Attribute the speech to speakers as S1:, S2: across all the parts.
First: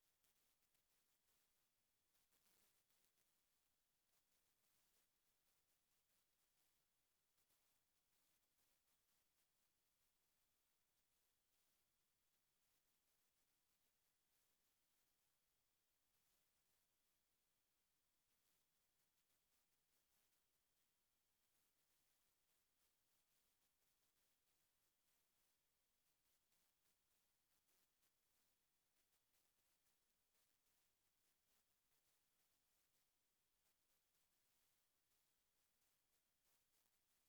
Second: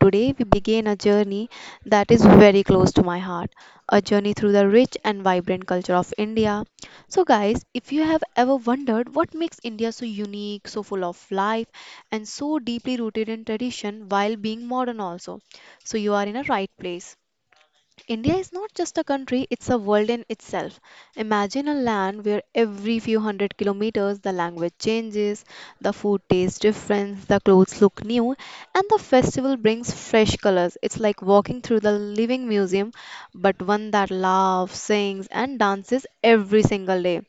S1: today we begin a journey that is very close to my heart, a journey through the rich and vibrant culture of India. So, guys, if you have ever wondered what makes India so unique, so full of life, and so deeply rooted in tradition while being modern, also, so you are in a right place. India is not just a country, it's a world in itself. Imagine a land where every few hundred kilometers the language changes, the food tastes different, the clothes look new, and the festival brings fresh colors. It's like walking through the living museum, but one that laughs, sings, and dances every single day.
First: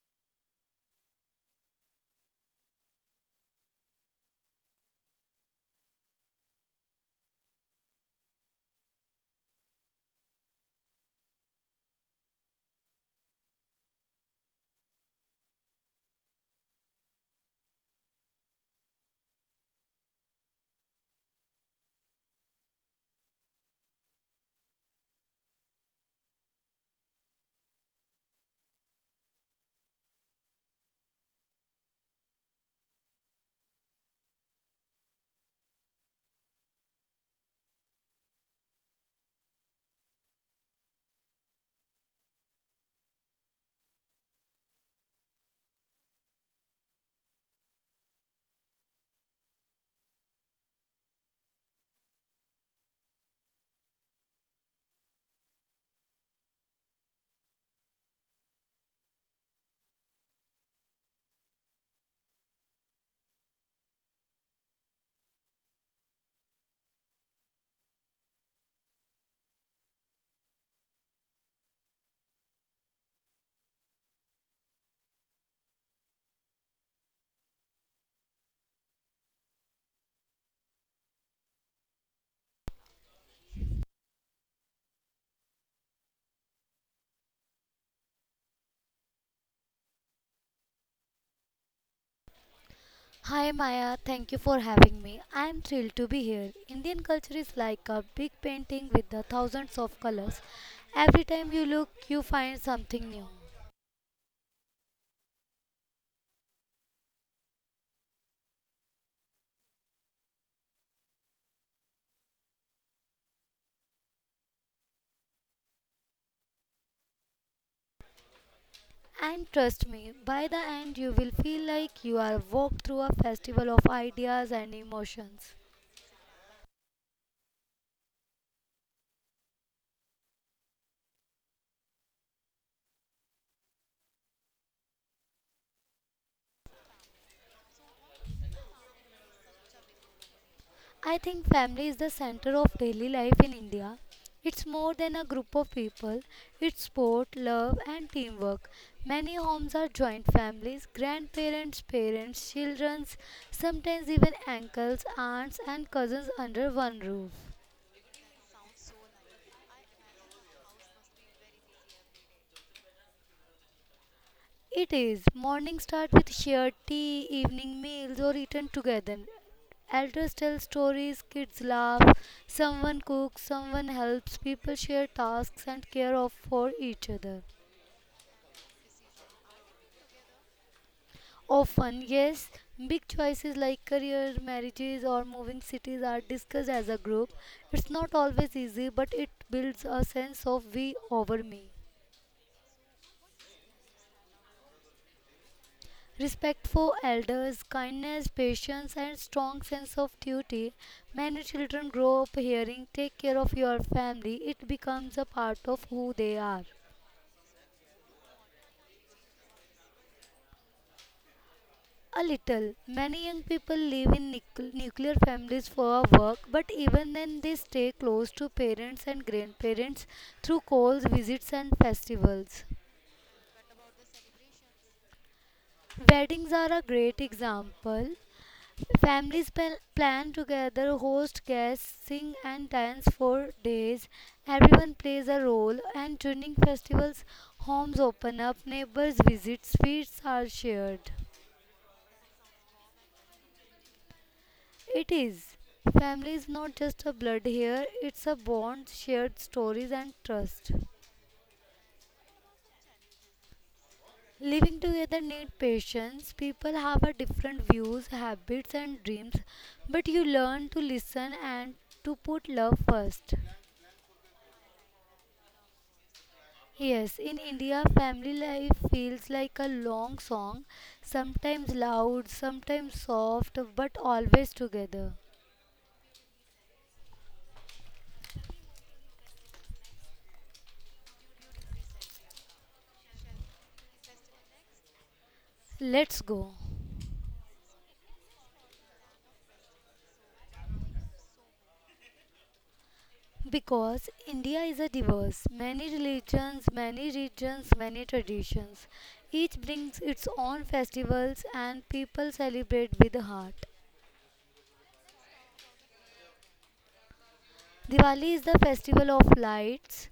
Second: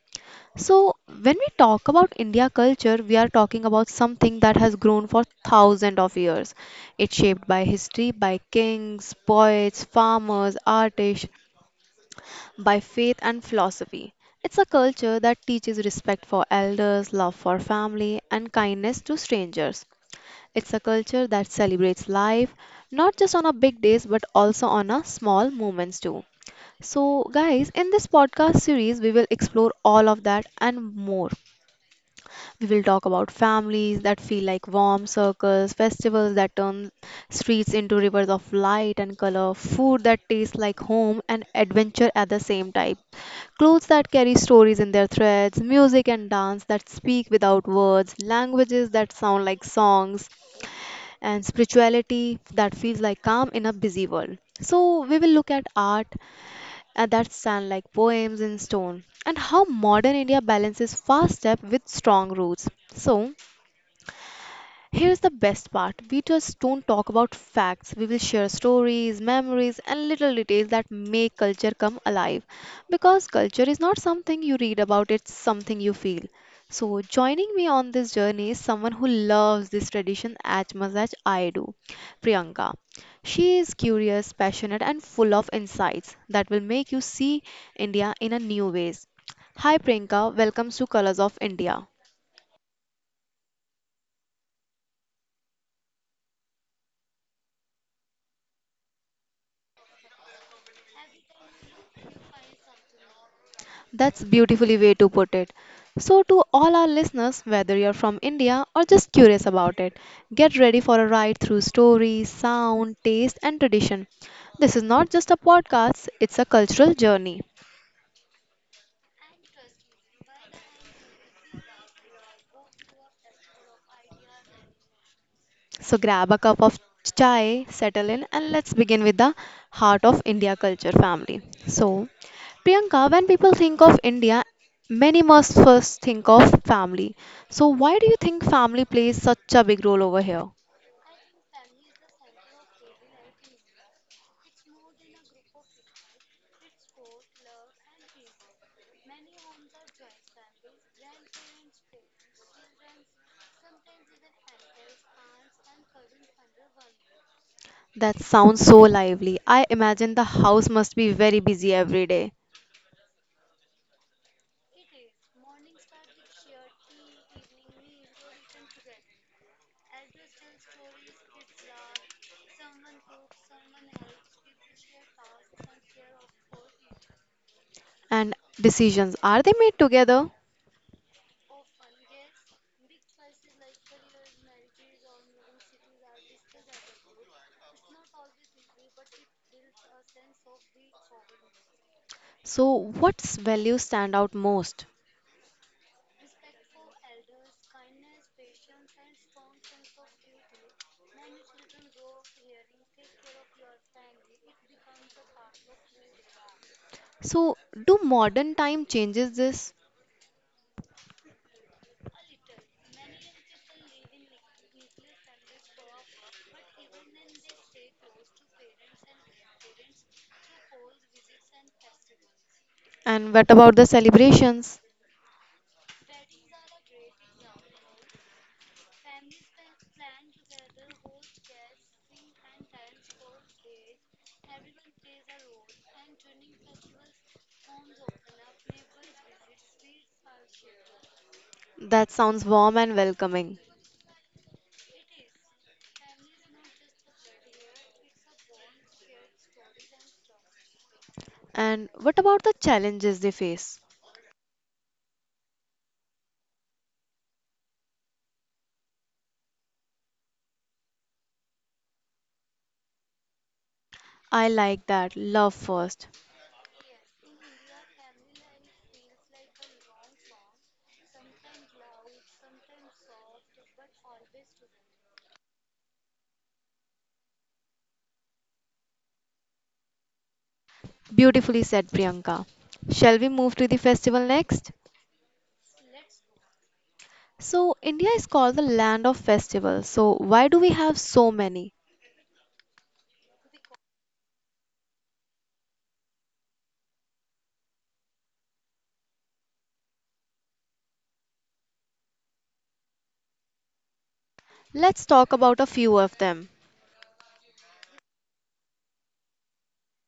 S1: So, when we talk about India culture, we are talking about something that has grown for thousands of years. It's shaped by history, by kings, poets, farmers, artists, by faith and philosophy. It's a culture that teaches respect for elders, love for family, and kindness to strangers. It's a culture that celebrates life, not just on our big days, but also on our small moments too. So, guys, in this podcast series, we will explore all of that and more. We'll talk about families that feel like warm circles, festivals that turn streets into rivers of light and color, food that tastes like home and adventure at the same time, clothes that carry stories in their threads, music and dance that speak without words, languages that sound like songs, and spirituality that feels like calm in a busy world. So, we will look at art that stand like poems in stone and how modern India balances fast step with strong roots. So, here's the best part, we just don't talk about facts. We will share stories, memories, and little details that make culture come alive. Because culture is not something you read about, it's something you feel. So, joining me on this journey is someone who loves this tradition as much as I do, Priyanka. She is curious, passionate, and full of insights that will make you see India in a new ways. Hi Priyanka, welcome to Colors of India.
S2: Hi Maya, thank you for having me. I am thrilled to be here. Indian culture is like a big painting with the thousands of colors. Every time you look, you find something new.
S1: That's beautifully way to put it. So to all our listeners, whether you're from India or just curious about it, get ready for a ride through stories, sound, taste and tradition. This is not just a podcast, it's a cultural journey.
S2: And trust me, by the end you will feel like you are walked through a festival of ideas and emotions.
S1: So grab a cup of chai, settle in and let's begin with the heart of India culture, family. So Priyanka, when people think of India, many must first think of family. So why do you think family plays such a big role over here?
S2: I think family is the center of daily life in India. It's more than a group of people, it's sport, love, and teamwork. Many homes are joint families grandparents, parents, children, sometimes even uncles, aunts, and cousins under one roof.
S1: That sounds so lively. I imagine the house must be very busy every day.
S2: It is. Morning start with shared tea, evening meals, or eaten together. Elders tell stories, kids laugh, someone cooks, someone helps, people share tasks and care of for each other.
S1: And decisions, are they made together?
S2: Often, yes, big choices like career, marriages, or moving cities are discussed as a group. It's not always easy, but it builds a sense of we over me.
S1: So what's values stand out most?
S2: Respect for elders, kindness, patience, and strong sense of duty. Many children grow up hearing, take care of your family. It becomes a part of who they are.
S1: So do modern time changes this?
S2: A little. Many young people live in nuclear families for work, but even then they stay close to parents and grandparents through calls, visits, and festivals.
S1: And what about the celebrations?
S2: Weddings are a great example. Families plan together, host guests, sing and dance for days. Everyone plays a role, and during festivals, homes open up, neighbors visit, sweets are shared.
S1: That sounds warm and welcoming.
S2: It is. Family is not just a blood here, it's a bond, shared stories and trust.
S1: And what about the challenges they face?
S2: Living together need patience. People have a different views, habits and dreams, but you learn to listen and to put love first.
S1: I like that. Love first.
S2: Yes, in India, family life feels like a long song, sometimes loud, sometimes soft, but always together.
S1: Beautifully said, Priyanka. Shall we move to the festival next?
S2: Let's go.
S1: So, India is called the land of festivals. So, why do we have so many?
S2: Because India is a diverse, many religions, many regions, many traditions. Each brings its own festivals and people celebrate with the heart.
S1: Let's talk about a few of them.
S2: Diwali is the festival of lights.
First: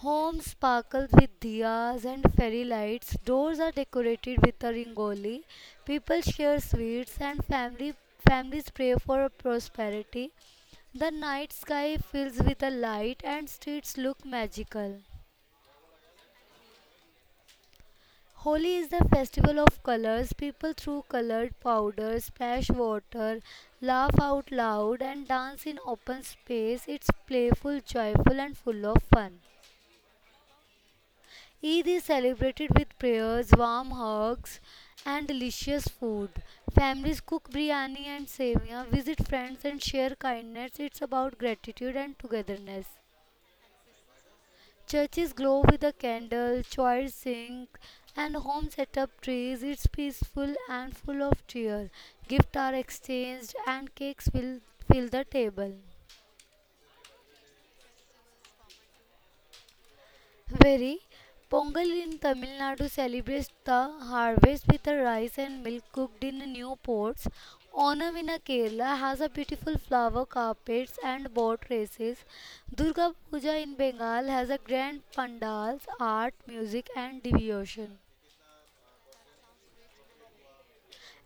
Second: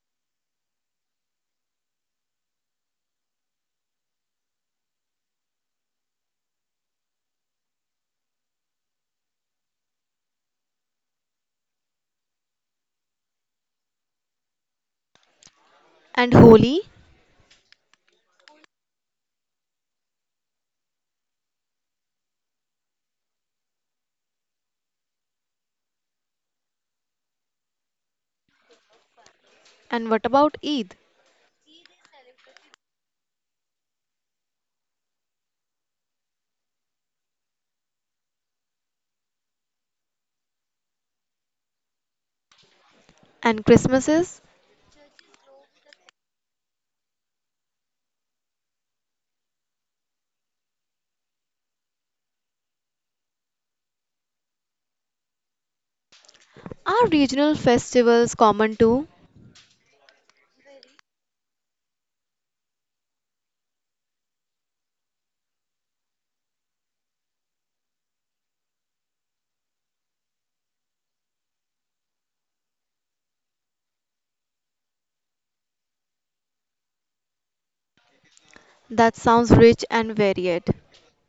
S2: Homes sparkle with diyas and fairy lights. Doors are decorated with a rangoli. People share sweets and family families pray for prosperity. The night sky fills with a light and streets look magical.
S1: And Holi?
S2: Holi is the festival of colors. People throw colored powder, splash water, laugh out loud, and dance in open space. It's playful, joyful, and full of fun.
S1: And what about Eid?
S2: Eid is celebrated with prayers, warm hugs, and delicious food. Families cook biryani and sevia, visit friends, and share kindness. It's about gratitude and togetherness.
S1: And Christmases?
S2: Churches glow with a candle, choirs sing, and homes set up trees. It's peaceful and full of cheer. Gifts are exchanged, and cakes will fill the table.
S1: Are regional festivals common too?
S2: Very. Pongal in Tamil Nadu celebrates the harvest with the rice and milk cooked in new pots. Onam in Kerala has a beautiful flower carpets and boat races. Durga Puja in Bengal has a grand pandals, art, music and devotion.
S1: That sounds rich and varied.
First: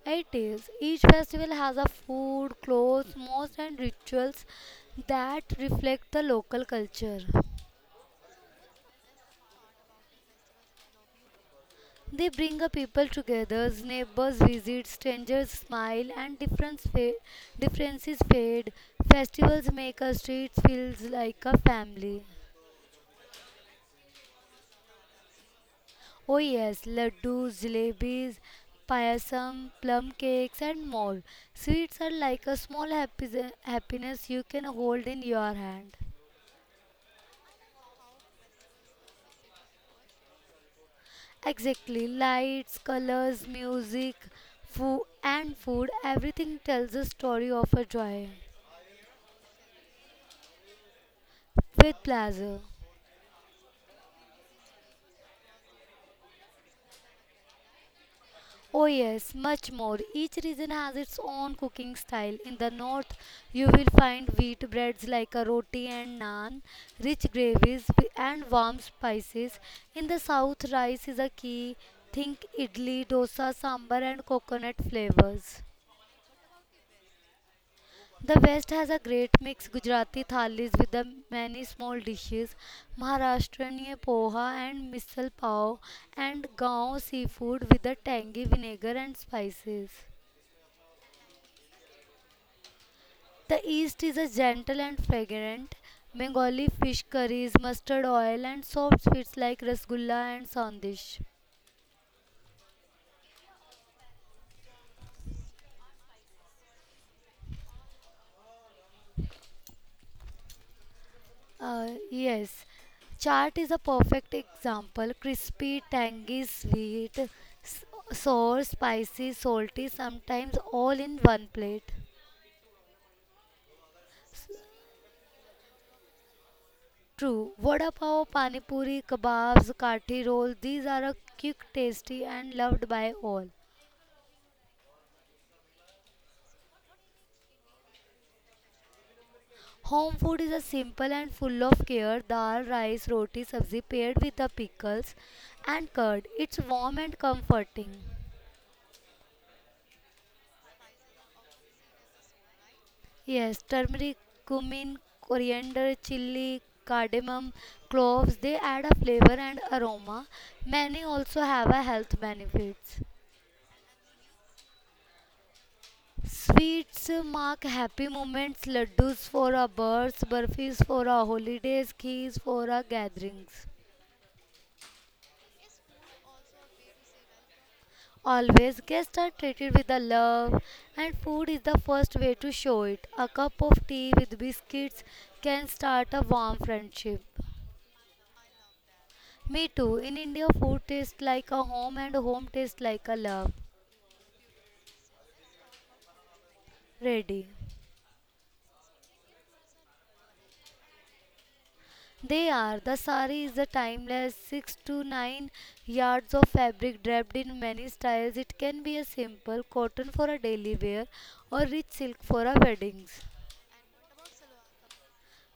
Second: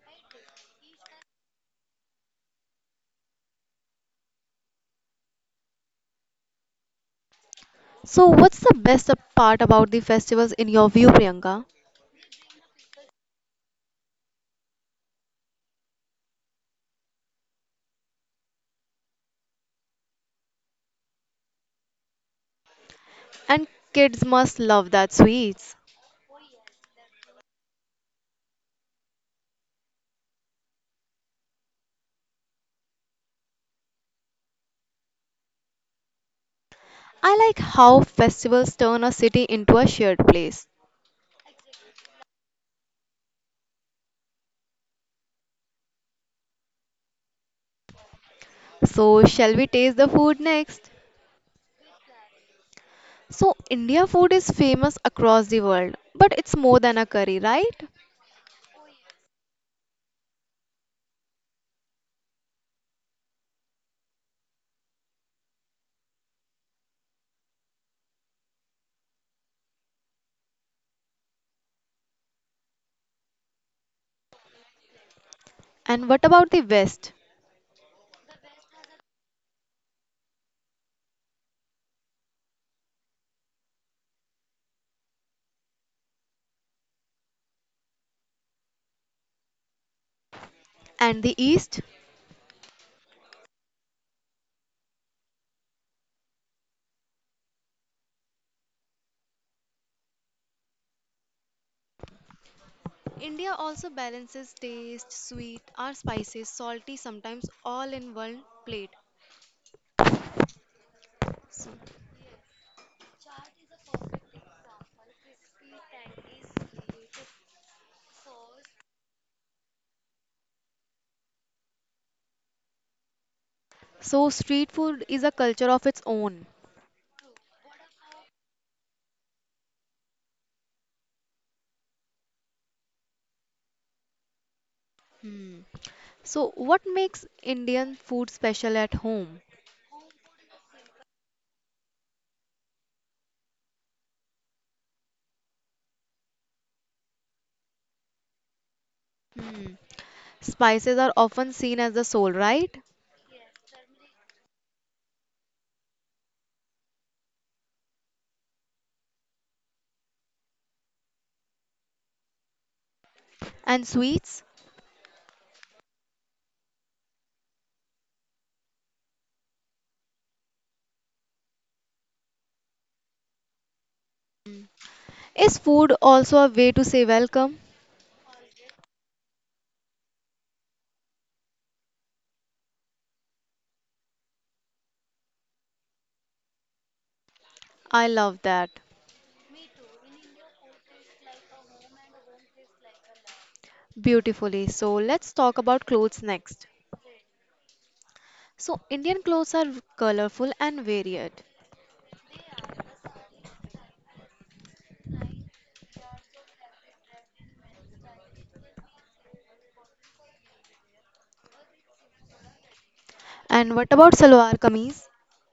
S2: It is. Each festival has a food, clothes, modes, and rituals that reflect the local culture.
S1: So, what's the best part about the festivals in your view, Priyanka?
S2: They bring a people together, neighbors visit, strangers smile, and differences fade. Festivals make a street feels like a family.
S1: And kids must love that sweets.
S2: Oh yes, laddus, jalebis, payasam, plum cakes, and more. Sweets are like a small happiness you can hold in your hand.
S1: I like how festivals turn a city into a shared place.
S2: Exactly. Lights, colors, music, food, everything tells a story of a joy
S1: So, shall we taste the food next?
S2: with pleasure.
S1: So, India food is famous across the world, but it's more than a curry, right?
S2: Oh, yes, much more. Each region has its own cooking style. In the north, you will find wheat breads like a roti and naan, rich gravies, and warm spices. In the south, rice is a key. Think idli, dosa, sambar, and coconut flavors.
S1: And what about the West?
S2: The West has a great mix Gujarati thalis with the many small dishes, Maharashtrian poha and misal pav, and Gaon seafood with the tangy vinegar and spices.
S1: And the East?
S2: The East is a gentle and fragrant. Bengali fish curries, mustard oil, and soft sweets like rasgulla and sandish.
S1: India also balances taste, sweet or spicy, salty, sometimes all in one plate.
S2: Yes, chaat is a perfect example. Crispy, tangy, sweet, s- sour, spicy, salty, sometimes all in one plate.
S1: So, street food is a culture of its own.
S2: True. Vada pav, pani puri, kebabs, kathi roll, these are a quick, tasty and loved by all.
S1: Hmm. So, what makes Indian food special at home?
S2: Home food is a simple and full of care. Dal, rice, roti, sabzi paired with the pickles and curd. It's warm and comforting.
S1: Hmm. Spices are often seen as the soul, right?
S2: Yes, turmeric, cumin, coriander, chili, cardamom, cloves, they add a flavor and aroma. Many also have a health benefits.
S1: And sweets?
S2: Sweets mark happy moments, laddus for our births, burfis for our holidays, keys for our gatherings.
S1: Is food also a way to say welcome?
S2: Always guests are treated with a love and food is the first way to show it. A cup of tea with biscuits can start a warm friendship.
S1: I love that.
S2: Me too. In India, food tastes like a home and home tastes like a love.
S1: Beautifully. So, let's talk about clothes next.
S2: Ready.
S1: So, Indian clothes are colorful and varied.
S2: They are. The sari is a timeless 6 to 9 yards of fabric draped in many styles. It can be a simple cotton for a daily wear or rich silk for a weddings.
S1: And what about salwar kameez?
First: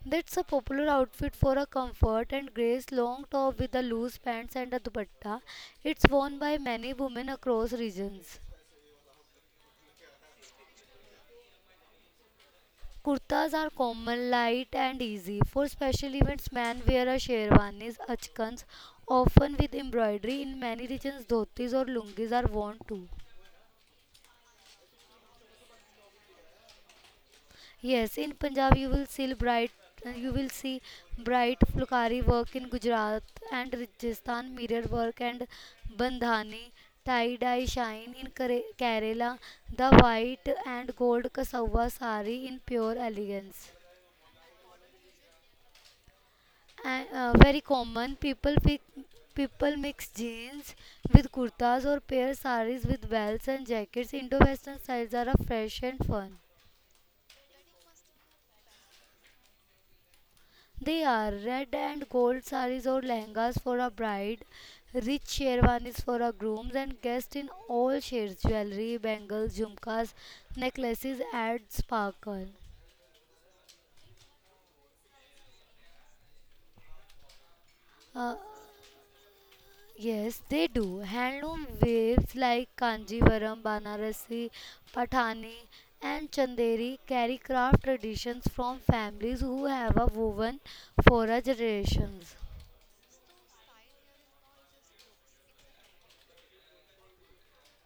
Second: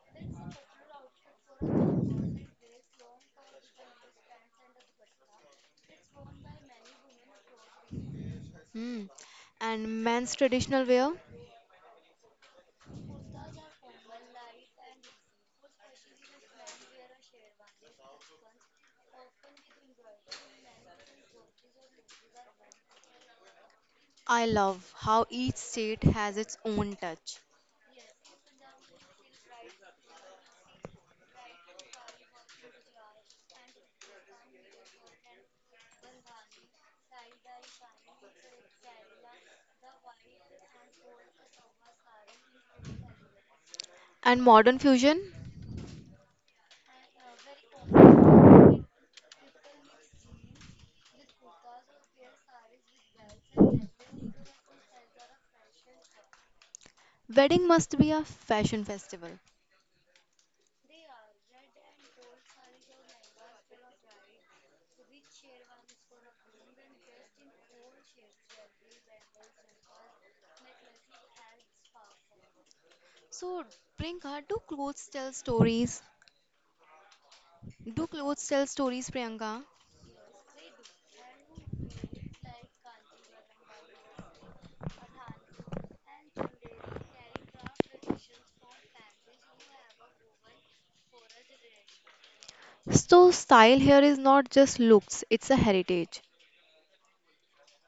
S2: That's a popular outfit for a comfort and grace long top with a loose pants and a dupatta. It's worn by many women across regions.
S1: Hmm. And men's traditional wear?
S2: Kurtas are common, light, and easy. For special events, men wear a sherwanis, achkans, often with embroidery. In many regions, dhotis or lungis are worn too.
S1: I love how each state has its own touch.
S2: Yes, in Punjab, you will see bright fulkari work in Gujarat and Rajasthan, mirror work and bandhani, tie dye shine in Kerala, the white and gold kasawa sari in pure elegance.
S1: And modern fusion?
S2: And very common people mix jeans with kurtas or pair saris with belts and jackets indo western styles are a fresh and fun.
S1: Wedding must be a fashion festival.
S2: They are red and gold saris or lehengas for a bride, rich sherwanis for a groom and guests in all shades jewelry bangles jhumkas necklaces add sparkle.
S1: So, Priyanka, do clothes tell stories? Do
S2: uh,
S1: clothes tell stories, Priyanka?
S2: Yes, they do. Handloom waves like Kanjivaram, Banarasi, Pathani, and Chanderi carry craft traditions from families who have a woven for a generations.
S1: So, style here is not just looks, it's a heritage.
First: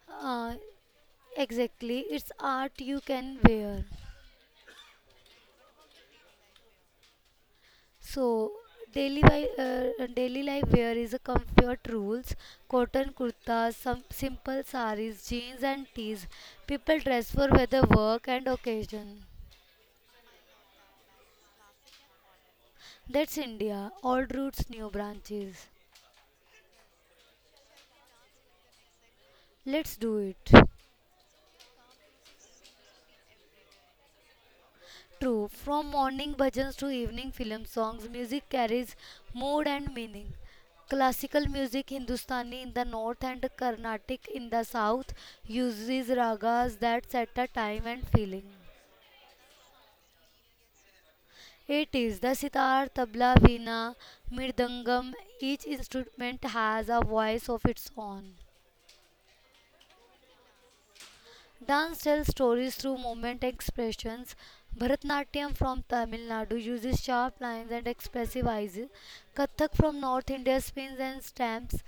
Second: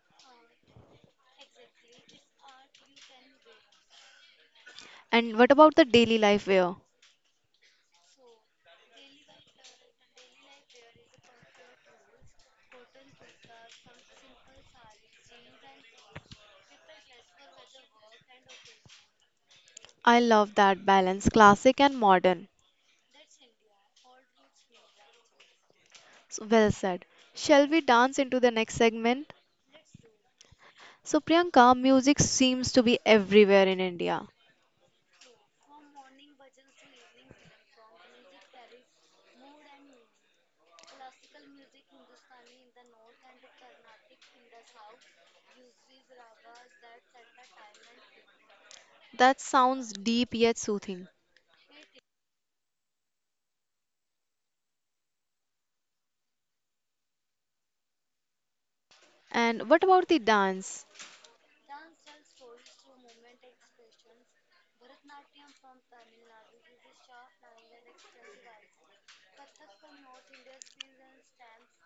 S2: Uh, exactly, it's art you can wear.
S1: And what about the daily life wear?
S2: So daily life wear is a comfort rules. Cotton kurtas, some simple saris, jeans and tees. People dress for weather, work and occasion.
S1: I love that balance, classic and modern.
S2: That's India, all roots, new branches.
S1: So, well said. Shall we dance into the next segment?
S2: Let's do it.
S1: So, Priyanka, music seems to be everywhere in India.
S2: True, from morning bhajans to evening film songs, music carries mood and meaning. Classical music, Hindustani in the north and Carnatic in the south, uses ragas that set a time and feeling.
S1: That sounds deep yet soothing.
S2: It is the sitar, tabla, veena, mirdangam. Each instrument has a voice of its own.
S1: And what about the dance?
S2: Dance tells stories through movement and expressions. Bharatnatyam from Tamil Nadu uses sharp lines and expressive eyes. Kathak from North India spins and stamps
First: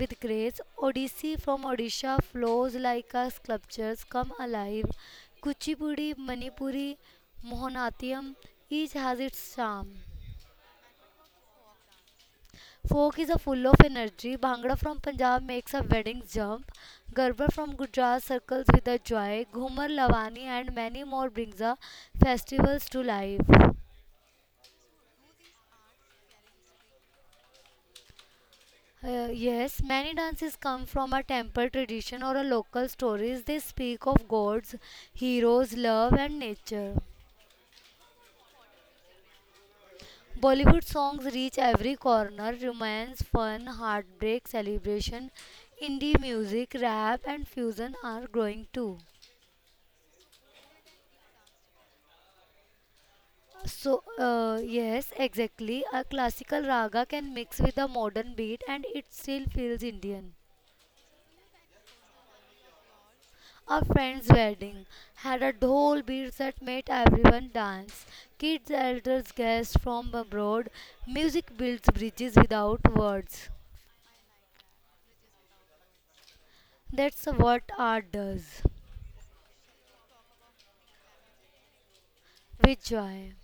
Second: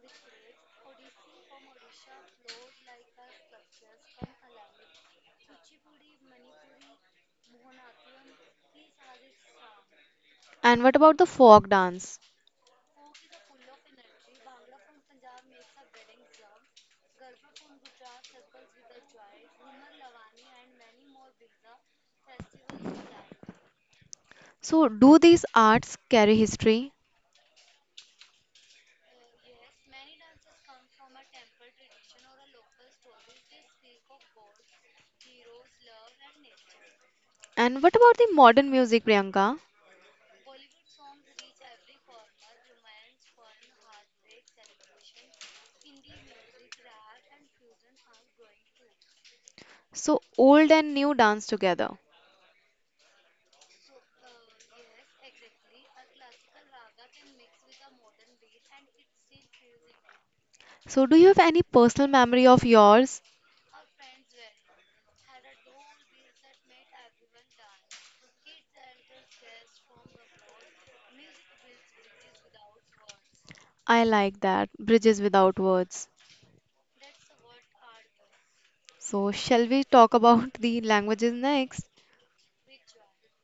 S2: with grace. Odissi from Odisha flows like a sculptures come alive. Kuchipudi, Manipuri, Mohanatiyam each has its charm.
S1: And what about the folk dance?
S2: Folk is a full of energy. Bhangra from Punjab makes a wedding jump. Garba from Gujarat circles with a joy. Ghumar, Lavani, and many more brings the festivals to life.
S1: So, do these arts carry history?
S2: Yes, many dances come from a temple tradition or a local stories. They speak of gods, heroes, love, and nature.
S1: And what about the modern music, Priyanka?
S2: Bollywood songs reach every corner: romance, fun, heartbreak, celebration. Indie music, rap, and fusion are growing too.
S1: So, old and new dance together.
S2: Yes, exactly. A classical raga can mix with a modern beat and it still feels Indian.
S1: So, do you have any personal memory of yours?
S2: A friend's wedding had a dhol beat that made everyone dance. Kids, elders, guests from abroad. Music builds bridges without words.
S1: I like that. Bridges without words.
S2: That's what art does.
S1: So, shall we talk about the languages next?
S2: With joy.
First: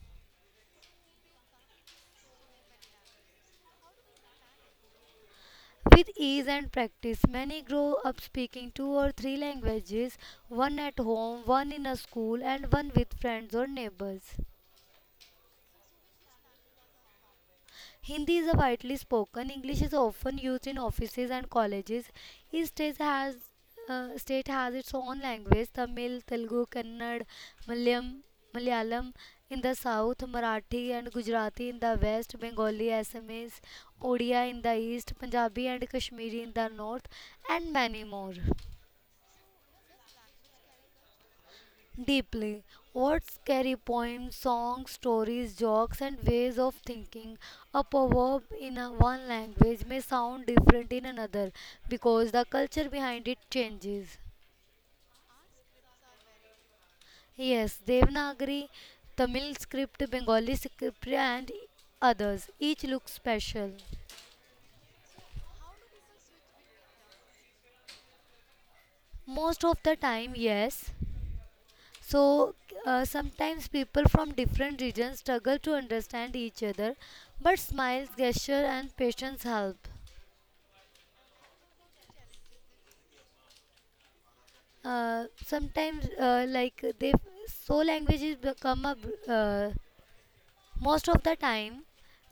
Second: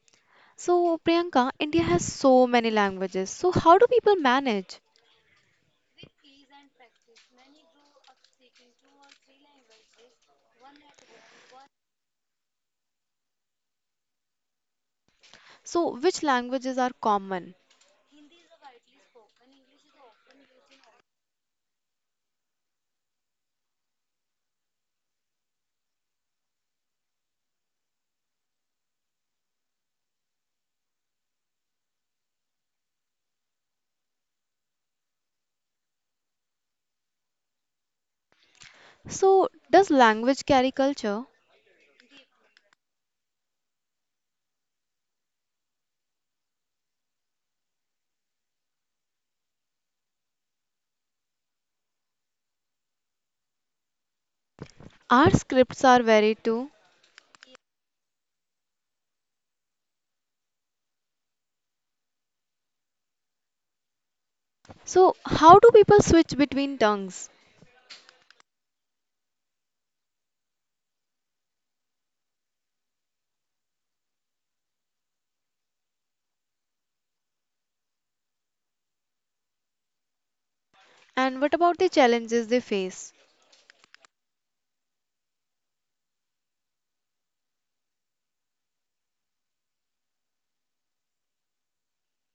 S1: So, Priyanka, India has so many languages. So, how do people manage?
S2: With ease and practice, many grow up speaking two or three languages one at home, one in a school, and one with friends or neighbors.
S1: So, which languages are common?
S2: Hindi is widely spoken. English is often used in offices and colleges. Each state has its own language: Tamil, Telugu, Kannada, Malayalam, Malayalam in the south, Marathi and Gujarati in the west, Bengali, Assamese, Odia in the east, Punjabi and Kashmiri in the north, and many more.
S1: So, does language carry culture?
S2: Deeply. What scary poems, songs, stories, jokes, and ways of thinking. A proverb in a one language may sound different in another because the culture behind it changes.
S1: Our scripts are varied too.
S2: Yes, Devanagari, Tamil script, Bengali script, and others. Each looks special.
S1: So, how do people switch between tongues?
S2: Most of the time, yes. So Sometimes people from different regions struggle to understand each other, but smiles, gesture, and patience help.
S1: And what about the challenges they face?
S2: Sometimes like they so languages become a br- Most of the time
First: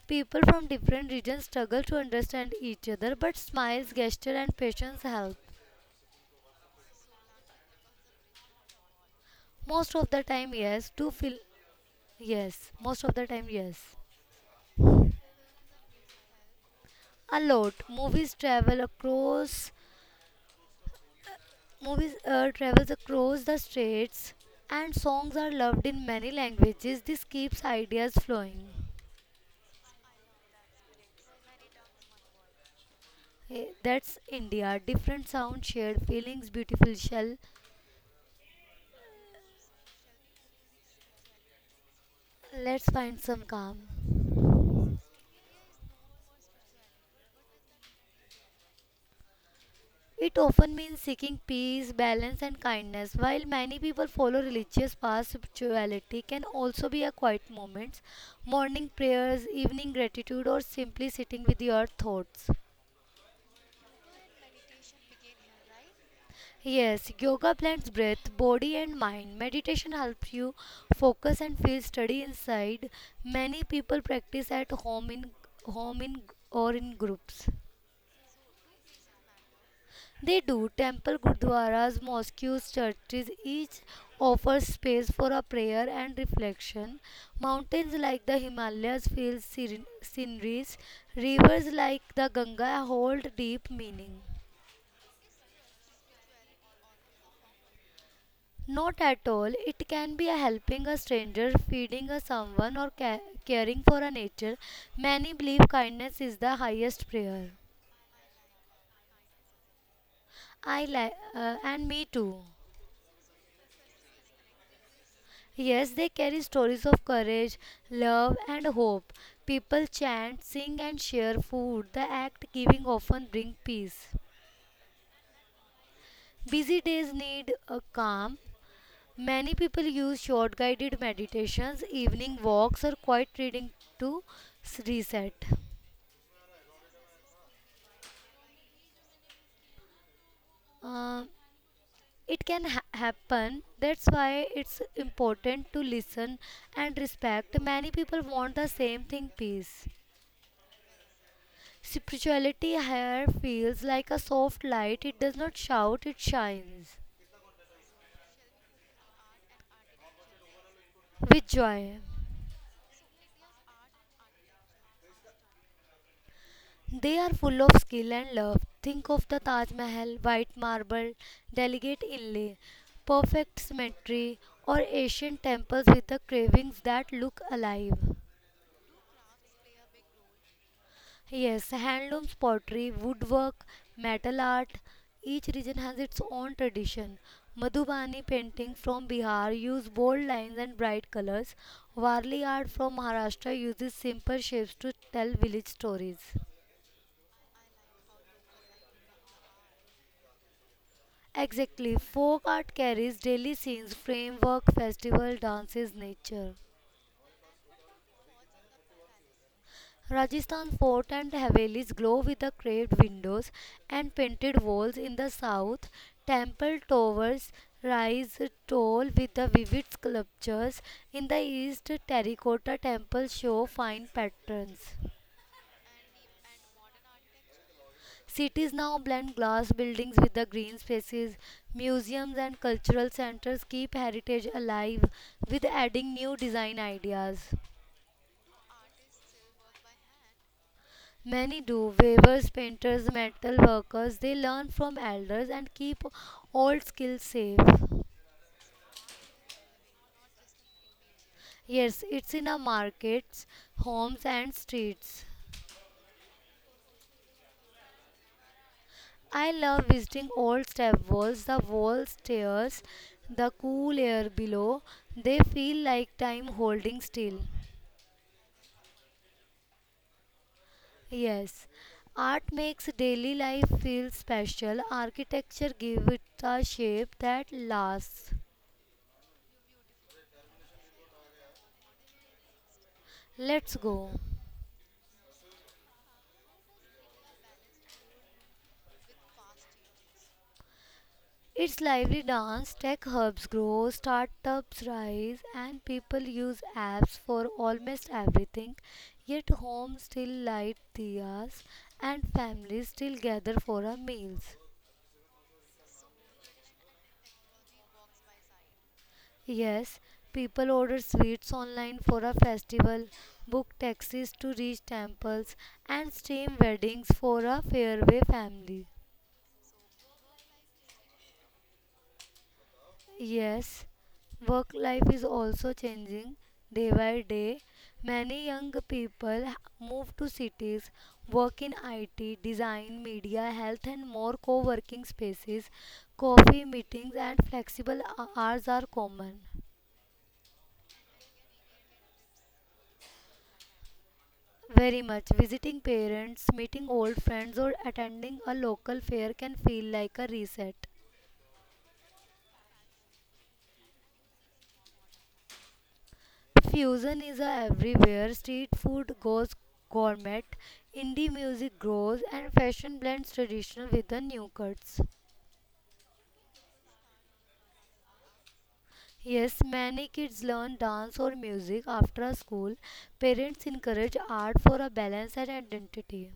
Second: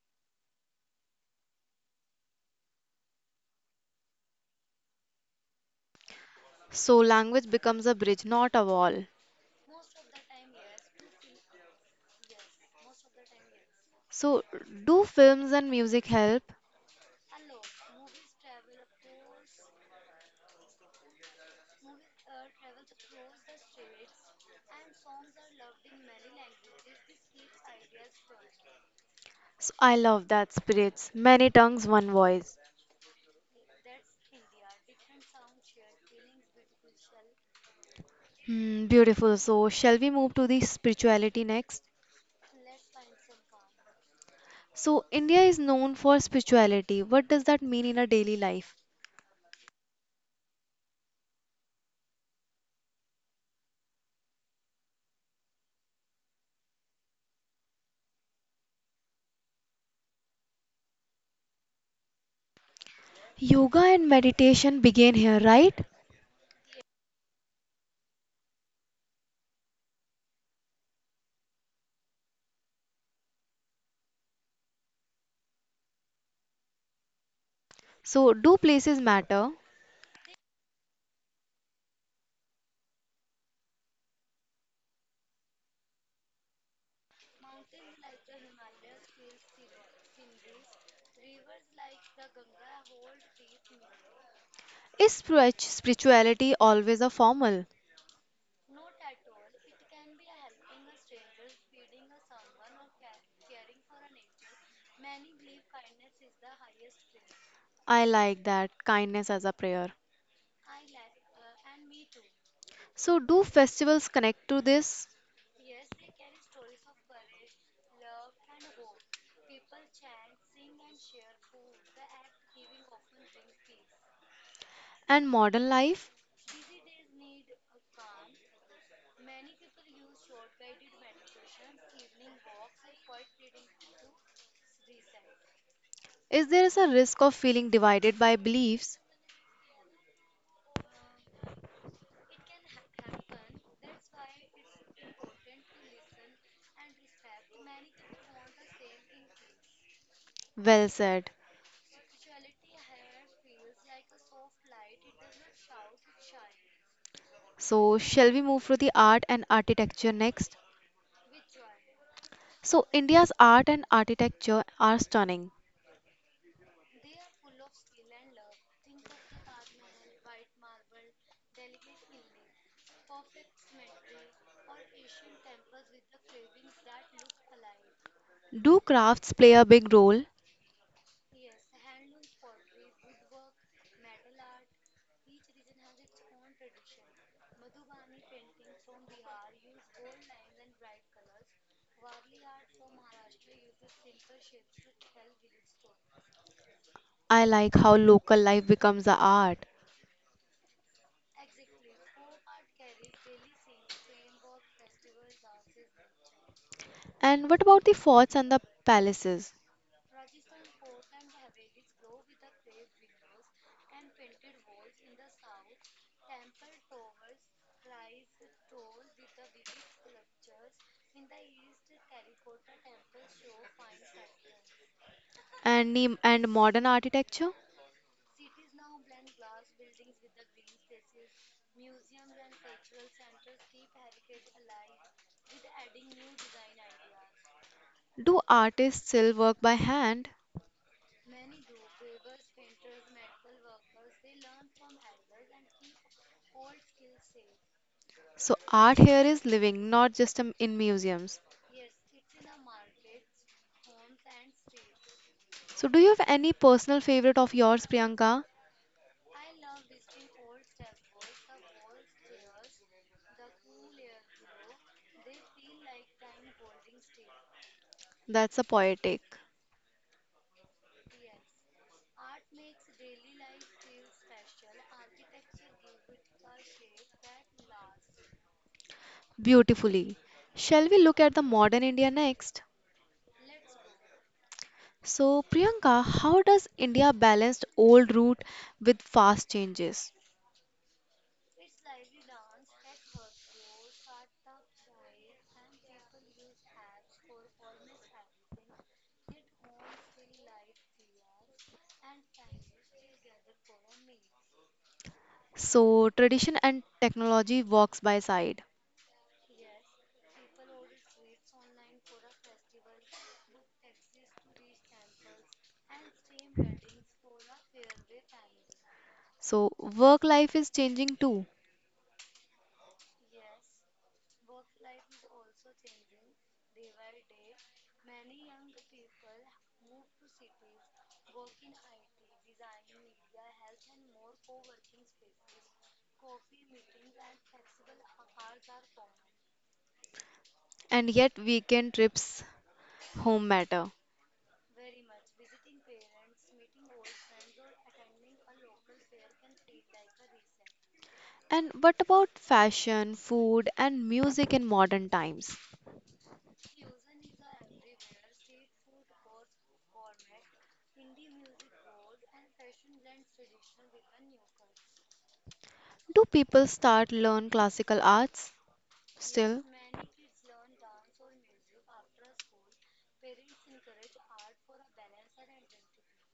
S2: people from different regions struggle to understand each other but smiles gesture and patience help.
S1: So, language becomes a bridge, not a wall.
S2: Most of the time yes to feel Yes, most of the time, yes.
S1: So, do films and music help?
S2: a lot movies travel across Movies travels across the states and songs are loved in many languages this keeps ideas flowing.
S1: So, I love that spirits, many tongues, one voice.
S2: Hey, that's India. Different sound, shared feelings, beautiful shell.
S1: Hmm, beautiful. So, shall we move to the spirituality next?
S2: Let's find some calm.
S1: So, India is known for spirituality. What does that mean in a daily life?
S2: It often means seeking peace, balance, and kindness. While many people follow religious paths, spirituality can also be a quiet moment: morning prayers, evening gratitude, or simply sitting with your thoughts.
S1: Yoga and meditation begin here, right?
S2: Yes, yoga blends breath, body, and mind. Meditation helps you focus and feel steady inside. Many people practice at home in or in groups.
S1: So, do places matter?
S2: They do. Temple, gurdwaras, mosques, churches each offers space for a prayer and reflection. Mountains like the Himalayas feel sceneries. Rivers like the Ganga hold deep meaning.
S1: Is spirituality always a formal?
S2: Not at all. It can be a helping a stranger, feeding a someone, or caring for a nature. Many believe kindness is the highest prayer.
S1: I like that, kindness as a prayer.
S2: I like, and me too.
S1: So, do festivals connect to this
S2: Yes, they carry stories of courage, love, and hope. People chant, sing, and share food. The act giving often bring peace.
S1: and modern life?
S2: Busy days need a calm. Many people use short guided meditations, evening walks, or quiet reading to reset.
S1: Is there is a risk of feeling divided by beliefs?
S2: Uh, it can happen. That's why it's important to listen and respect. Many people want the same thing peace.
S1: Well said.
S2: Spirituality here feels like a soft light. It does not shout, it shines
S1: So, shall we move to the art and architecture next?
S2: with joy.
S1: So, India's art and architecture are stunning.
S2: They are full of skill and love. Think of the Taj Mahal, white marble, delicate inlay, perfect symmetry, or ancient temples with the carvings that look alive.
S1: Do crafts play a big role?
S2: Yes, handlooms, pottery, woodwork, metal art. Each region has its own tradition. Madhubani painting from Bihar use bold lines and bright colors. Warli art from Maharashtra uses simple shapes to tell village stories.
S1: I like how local life becomes the art.
S2: Exactly, folk art carries daily scenes, framework, festival, dances, nature.
S1: And what about the forts and the palaces
S2: Rajasthan fort and Havelis glow with the carved windows and painted walls in the south. Temple towers rise tall with the vivid sculptures. In the east, terracotta temples show fine patterns.
S1: and the, and modern architecture?
S2: Cities now blend glass buildings with the green spaces. Museums and cultural centers keep heritage alive with adding new design ideas.
S1: Do artists still work by hand?
S2: Many do. Weavers, painters, metal workers, they learn from elders and keep old skills safe.
S1: So art here is living, not just in museums.
S2: Yes, it's in our markets, homes, and streets.
S1: So do you have any personal favorite of yours, Priyanka?
S2: I love visiting old step walls, the wall stairs, the cool air below. They feel like time holding still.
S1: That's a poetic.
S2: Yes, art makes daily life feel special. Architecture gives it a shape that lasts.
S1: Beautifully. Shall we look at the modern India next?
S2: Let's go.
S1: So Priyanka, how does India balance old route with fast changes?
S2: Its lively dance, tech hubs grow, startups rise, and people use apps for almost everything. Yet homes still light diyas and families still gather for our meals.
S1: So tradition and technology walks by side.
S2: Yes, people order sweets online for a festival, book taxis to reach temples, and stream weddings for a fairway family.
S1: So, work life is changing too,
S2: Yes, work life is also changing day by day. Many young people move to cities, work in IT, design, media, health, and more co working spaces. Coffee meetings and flexible hours are common.
S1: and yet weekend trips home matter.
S2: Very much. Visiting parents, meeting old friends, or attending a local fair can feel like a reset.
S1: And what about fashion, food, and music in modern times?
S2: Fusion is a everywhere. Street food goes gourmet, indie music grows, and fashion blends traditional with the new cuts.
S1: Do people start learn classical arts
S2: Yes,
S1: still?
S2: many kids learn dance or music after school. Parents encourage art for a balance and identity.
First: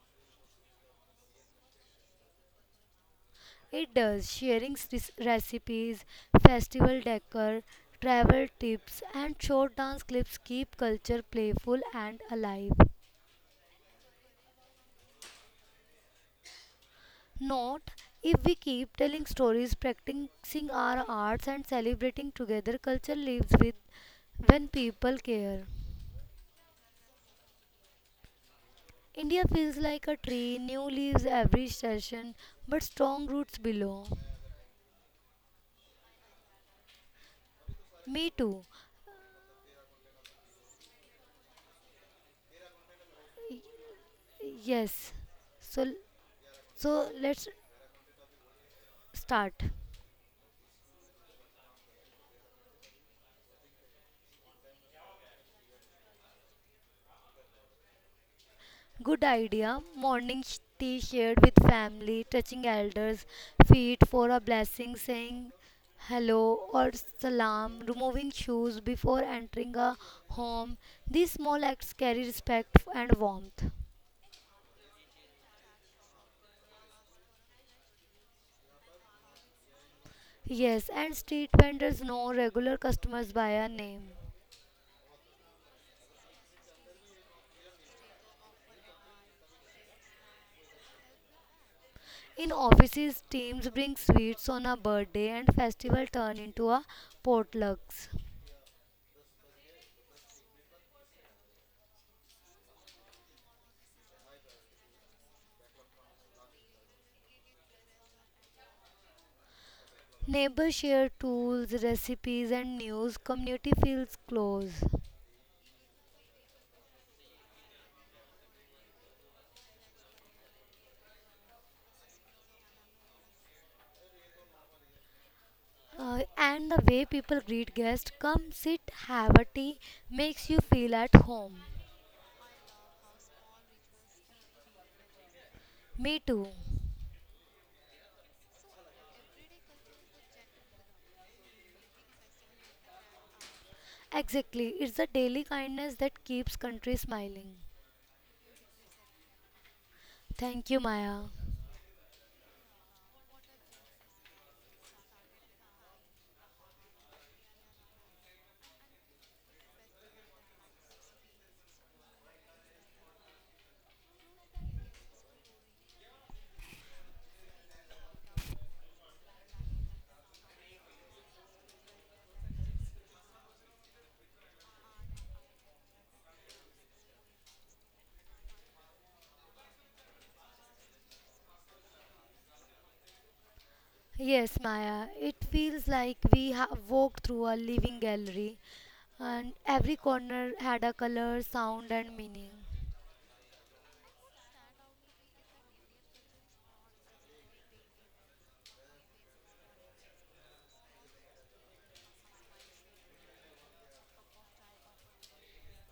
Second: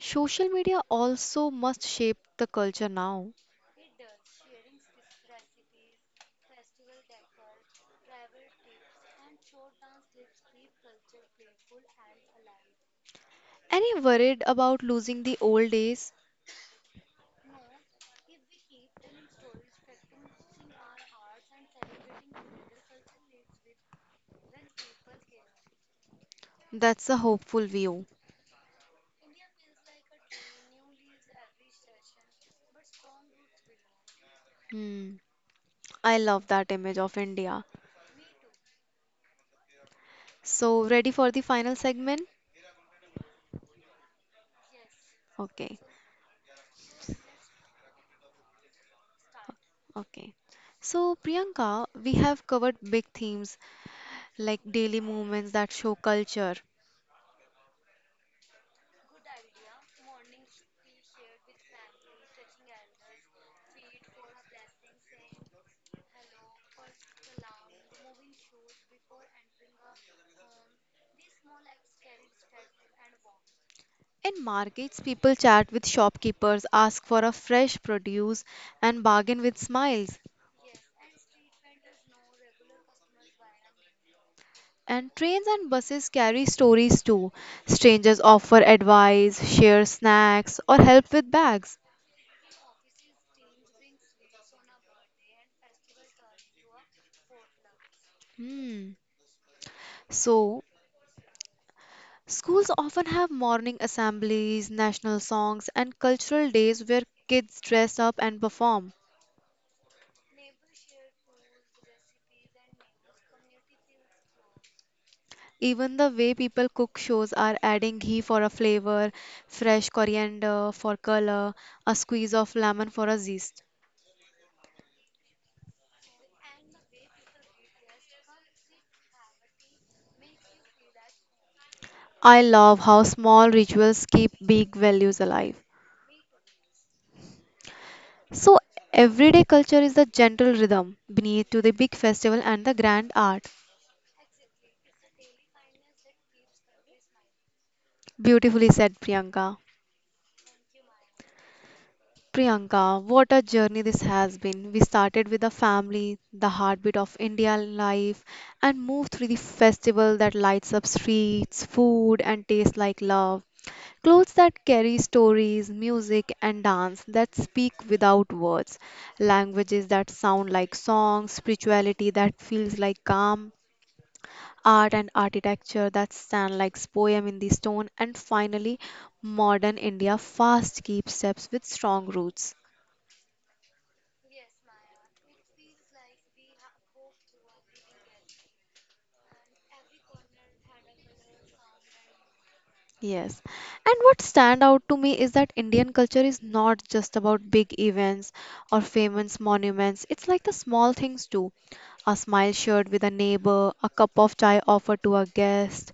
S1: Social media also must shape the culture now.
S2: It does sharing recipes, festival decor, travel tips, and short dance clips keep culture playful and alive.
S1: Any worried about losing the old days?
S2: Not if we keep telling stories, practicing our arts, and celebrating together, culture lives with when people care.
S1: That's a hopeful view.
S2: India feels like a tree, new leaves every session, but strong roots below.
S1: Hmm. I love that image of India.
S2: Me too.
S1: So, ready for the final segment?
S2: Yes.
S1: Okay.
S2: So, so let's start.
S1: Okay. So, Priyanka, we have covered big themes like daily movements that show culture.
S2: Good idea. Morning tea shared with family, touching elders' feet for a blessing, saying hello or salam, removing shoes before entering a home. These small acts carry respect and warmth.
S1: In markets, people chat with shopkeepers, ask for a fresh produce, and bargain with smiles.
S2: Yes, and street vendors know regular customers by a name.
S1: And trains and buses carry stories too. Strangers offer advice, share snacks, or help with bags.
S2: In offices, teams bring sweets on a birthday and festival turn into a potlucks.
S1: Hmm. So, schools often have morning assemblies, national songs, and cultural days where kids dress up and perform.
S2: Neighbors share tools, recipes, and news. Community feels close.
S1: Even the way people cook shows are adding ghee for a flavor, fresh coriander for color, a squeeze of lemon for a zest.
S2: And the way people greet guests, come sit, have a tea, makes you feel at home.
S1: I love how small rituals keep big values alive.
S2: Me too.
S1: So, everyday culture is the gentle rhythm beneath to the big festival and the grand art.
S2: Exactly. It's the daily kindness that keeps country smiling.
S1: Beautifully said, Priyanka.
S2: Thank you, Maya.
S1: Priyanka, what a journey this has been. We started with the family, the heartbeat of Indian life, and moved through the festival that lights up streets, food, and tastes like love. Clothes that carry stories, music, and dance that speak without words, languages that sound like songs, spirituality that feels like calm, art and architecture that stand like poem in the stone, and finally, modern India fast keeps steps with strong roots.
S2: Yes, Maya. It feels like we have walked through a living gallery and every corner had a color, sound, and meaning.
S1: Yes. And what stand out to me is that Indian culture is not just about big events or famous monuments. It's like the small things too. A smile shared with a neighbor, a cup of chai offered to a guest,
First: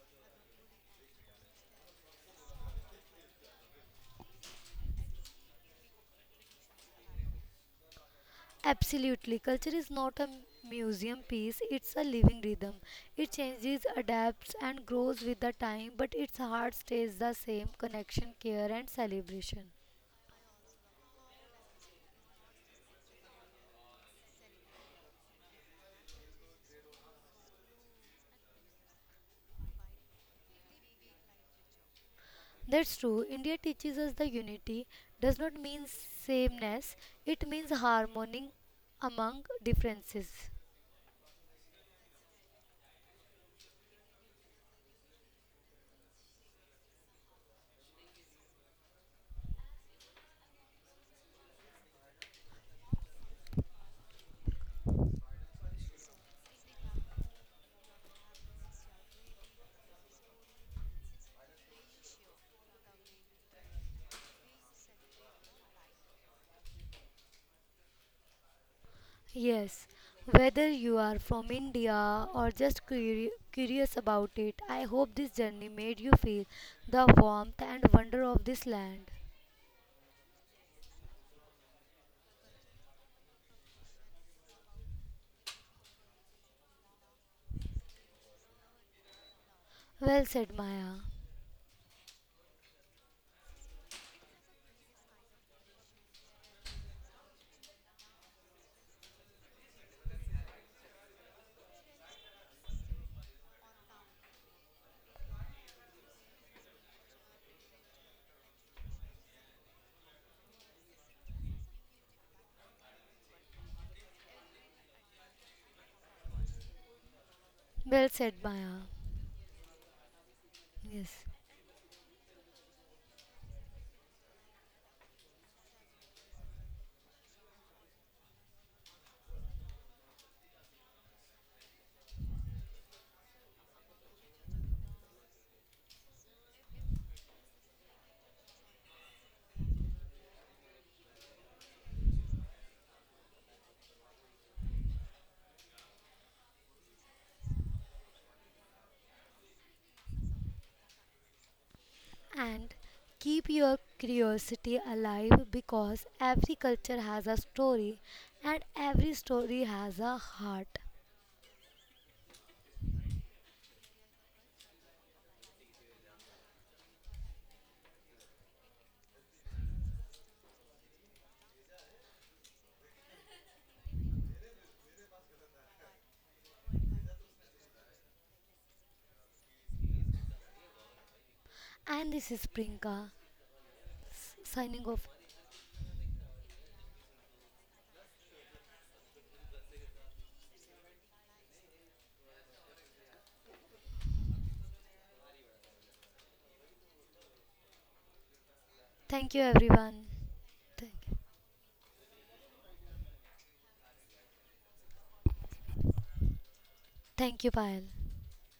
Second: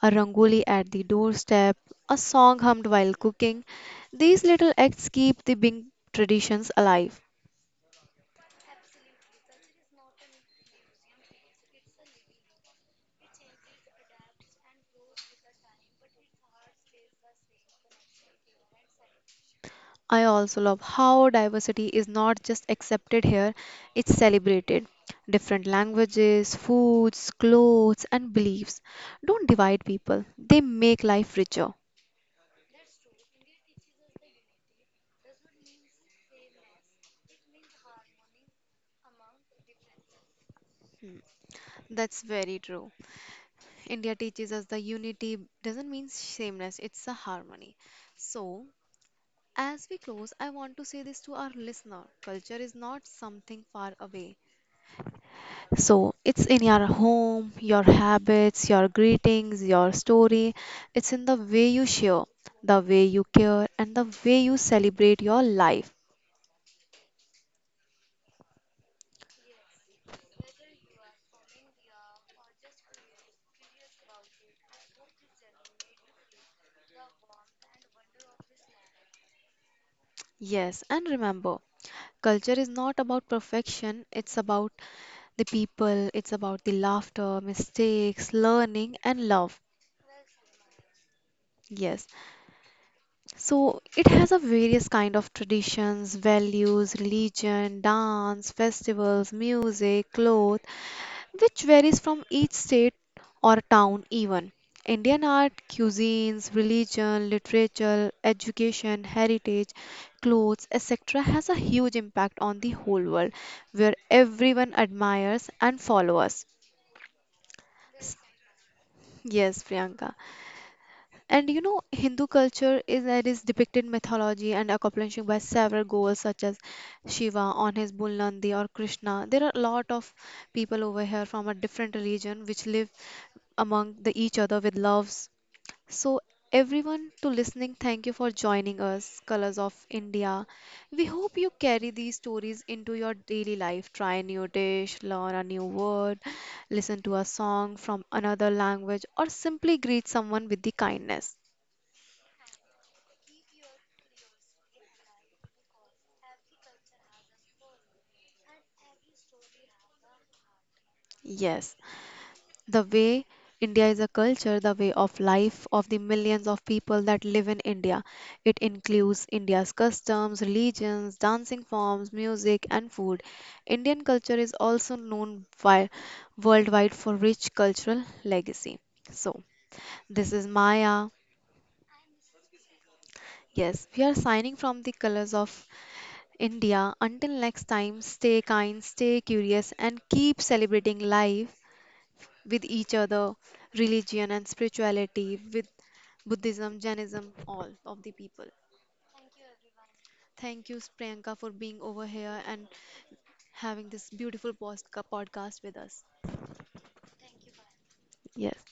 S1: a rangoli at the doorstep, a song hummed while cooking. These little acts keep the big traditions alive.
S2: Absolutely. Culture is not a museum piece, it's a living rhythm. It changes, adapts, and grows with the time, but its heart stays the same connection, care, and celebration.
S1: I also love how diversity is not just accepted here, it's celebrated. Different languages, foods, clothes, and beliefs don't divide people, they make life richer.
S2: That's true. India teaches us the unity does not mean sameness, it means harmony among differences.
S1: Hmm. That's very true. India teaches us the unity doesn't mean sameness, it's a harmony. So, as we close, I want to say this to our listener, culture is not something far away, so it's in your home, your habits, your greetings, your story. It's in the way you share, the way you care, and the way you celebrate your life.
S2: Yes, whether you are from India or just curious about it, I hope this journey made you feel the warmth and wonder of this land.
S1: Yes, and remember, culture is not about perfection, it's about the people, it's about the laughter, mistakes, learning, and love.
S2: Well said, Maya.
S1: Yes. So it has a various kind of traditions, values, religion, dance, festivals, music, clothes, which varies from each state or town even. Indian art, cuisines, religion, literature, education, heritage, clothes, etc. has a huge impact on the whole world where everyone admires and follows.
S2: Well
S1: S-
S2: said, Maya.
S1: Yes, Priyanka.
S2: Yes.
S1: And you know, Hindu culture is that is depicted mythology and accomplishing by several goals such as Shiva on his bull Nandi or Krishna. There are a lot of people over here from a different religion which live among the each other with loves. So everyone to listening, thank you for joining us, Colors of India. We hope you carry these stories into your daily life. Try a new dish, learn a new word, listen to a song from another language, or simply greet someone with the kindness.
S2: And keep your curiosity alive because every culture has a story and every story has a heart.
S1: Yes, the way India is a culture, the way of life of the millions of people that live in India. It includes India's customs, religions, dancing forms, music, and food. Indian culture is also known worldwide for rich cultural legacy. So, this is Maya.
S2: And this is Prinka
S1: Yes, we are signing from
S2: signing
S1: the
S2: off.
S1: colors of India. Until next time, stay kind, stay curious, and keep celebrating life. With each other, religion and spirituality, with Buddhism, Jainism, all of the people.
S2: Thank you, everyone.
S1: Thank you,
S2: Thank you,
S1: Priyanka, for being over here and having this beautiful podcast with us.
S2: Thank you Payal.
S1: Yes.